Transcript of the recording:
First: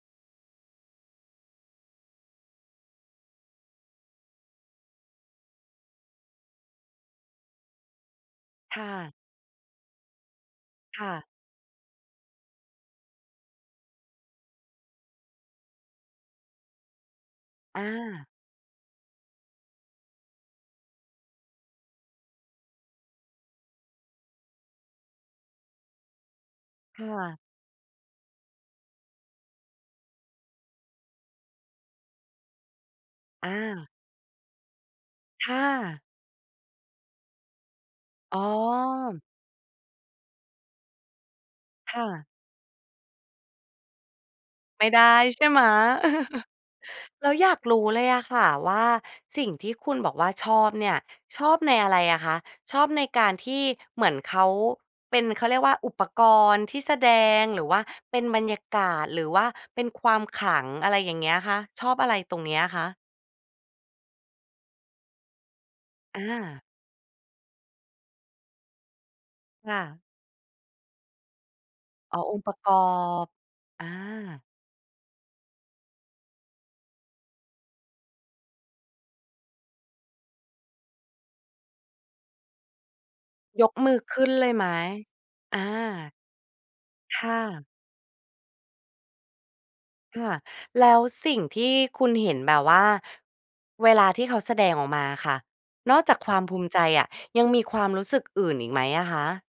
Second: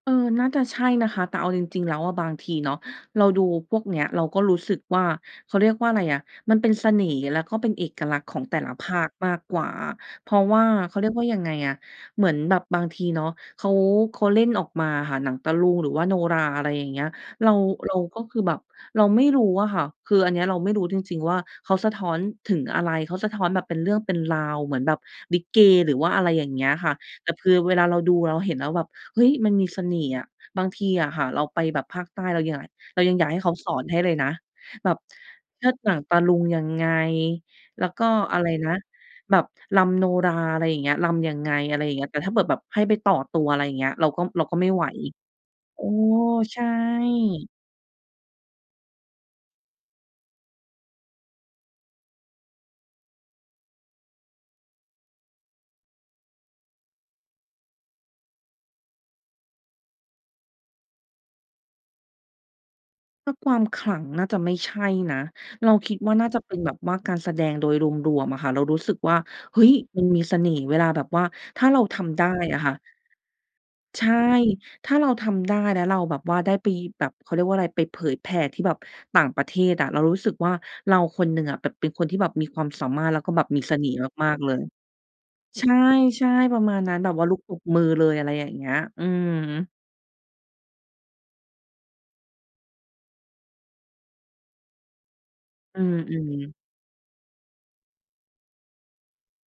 เออ น่าจะใช่นะคะ แต่เอาจริง ๆ แล้วอะบางทีเนาะ เราดูพวกเนี้ย เราก็รู้สึกว่า เขาเรียกว่าอะไรอะ มันเป็นเสน่ห์ แล้วก็เป็นเอกลักษณ์ของแต่ละคภ่าคะ มากกว่าอะ เพราะว่า เขาคเรี่ยกวะ ่ายังไงอะ เหมือนแบบบางทีเนาะ เขา เขาเล่นออกมาอะค่ะ หนังตะลุงหรือว่าโนราห์ อะไรอย่างเงี้ย เรา อเราก็า คือแบบ เราไม่รู้อะค่ะ คืออันเนี้ยเราไม่รู้จริง ๆ ว่าเขาสะท้อนถึงอะไร เขาสะท้อนแบบเป็นเรื่องเป็นราว เหมือนแบบลิเก หรือว่าอะไรอย่างเงี้ยค่ะ ค่แต่ะ คือเวลาเราดูเราเห็นแล้วแบบ เฮ้ย มันมีเสน่ห์อะ บางทีอะค่ะเราไปแบบภาคใต้ เรายัง เรายังอยากให้เอขาสอนา ให้เลยนะ แบบค่เชิดหนังะ ตะลุงยังไง แล้วก็ออ๋ะอ ไรนะ แบบรำโนราห์ อะไรอย่างเงี้ย รำยังไง อะไรอย่คางเง่ี้ย แต่ะ ถ้าเผื่ดแบบให้ไปต่อตัว อะไรอย่างเงี้ย เราก็ เราก็ไม่ไไหมว ่ได้ใช่ไหม? โอ้ ใช่ แล้วอยากรู้เลยอะค่ะ ว่kสิ่งที่คุณบอกว่าชอบเนี่ย ชอบในอะไรอะคะ ชอบในการที่ เหมือนเขาเป็น เขาเรียกว่า อุปกรณ์ที่แสดง หรือว่าเป็นบรรยากาศ หรือว่าเป็นความขลัง อะไรอย่างเงี้ยคะ ชอบอะไรตรงนี้อะtคะ? ถ้าความขลังน่าจะไม่ใช่นะ เราคิดว่าอน่าจะเป็นา แบบว่าการแสดงโดยรวม ๆ อะค่ะ เรารู้สึกว่า เฮ้คย ่มะ ันมีเสน่ห์เวลาแบบว่า ถ้าเราทอ๋ำไอ ด้องค์ปรอะะกค่อะ บ อใช่ า ถ้าเราทำได้ แล้วเราแบบว่าได้ไปแบบ เขาเรียกว่าอะไร ไปเผยแผ่ที่แบบต่างประเทศอะ เรารู้สึกว่า เราคนหนึ่งอะแบบเป็นคนที่แบบมีความสามารถ แล้วก็แบบมียกเสน่มืห์อขึม้นาก เๆ ลเลยไย หม? อา ใช่ ๆ ประมาณนั้น แบบคว่าลุ่กตบะ มือเลย อะไรอย่างเงี้ย อืม ค่ะ แล้วสิ่งที่คุณเห็น แบบว่าเวลาที่เขาแสดงออกมาอะค่ะ อืนอกจากควาอ มภๆ ูมิใจอะ ยังมีความรู้สึกอื่นอีกไหมอะคะ?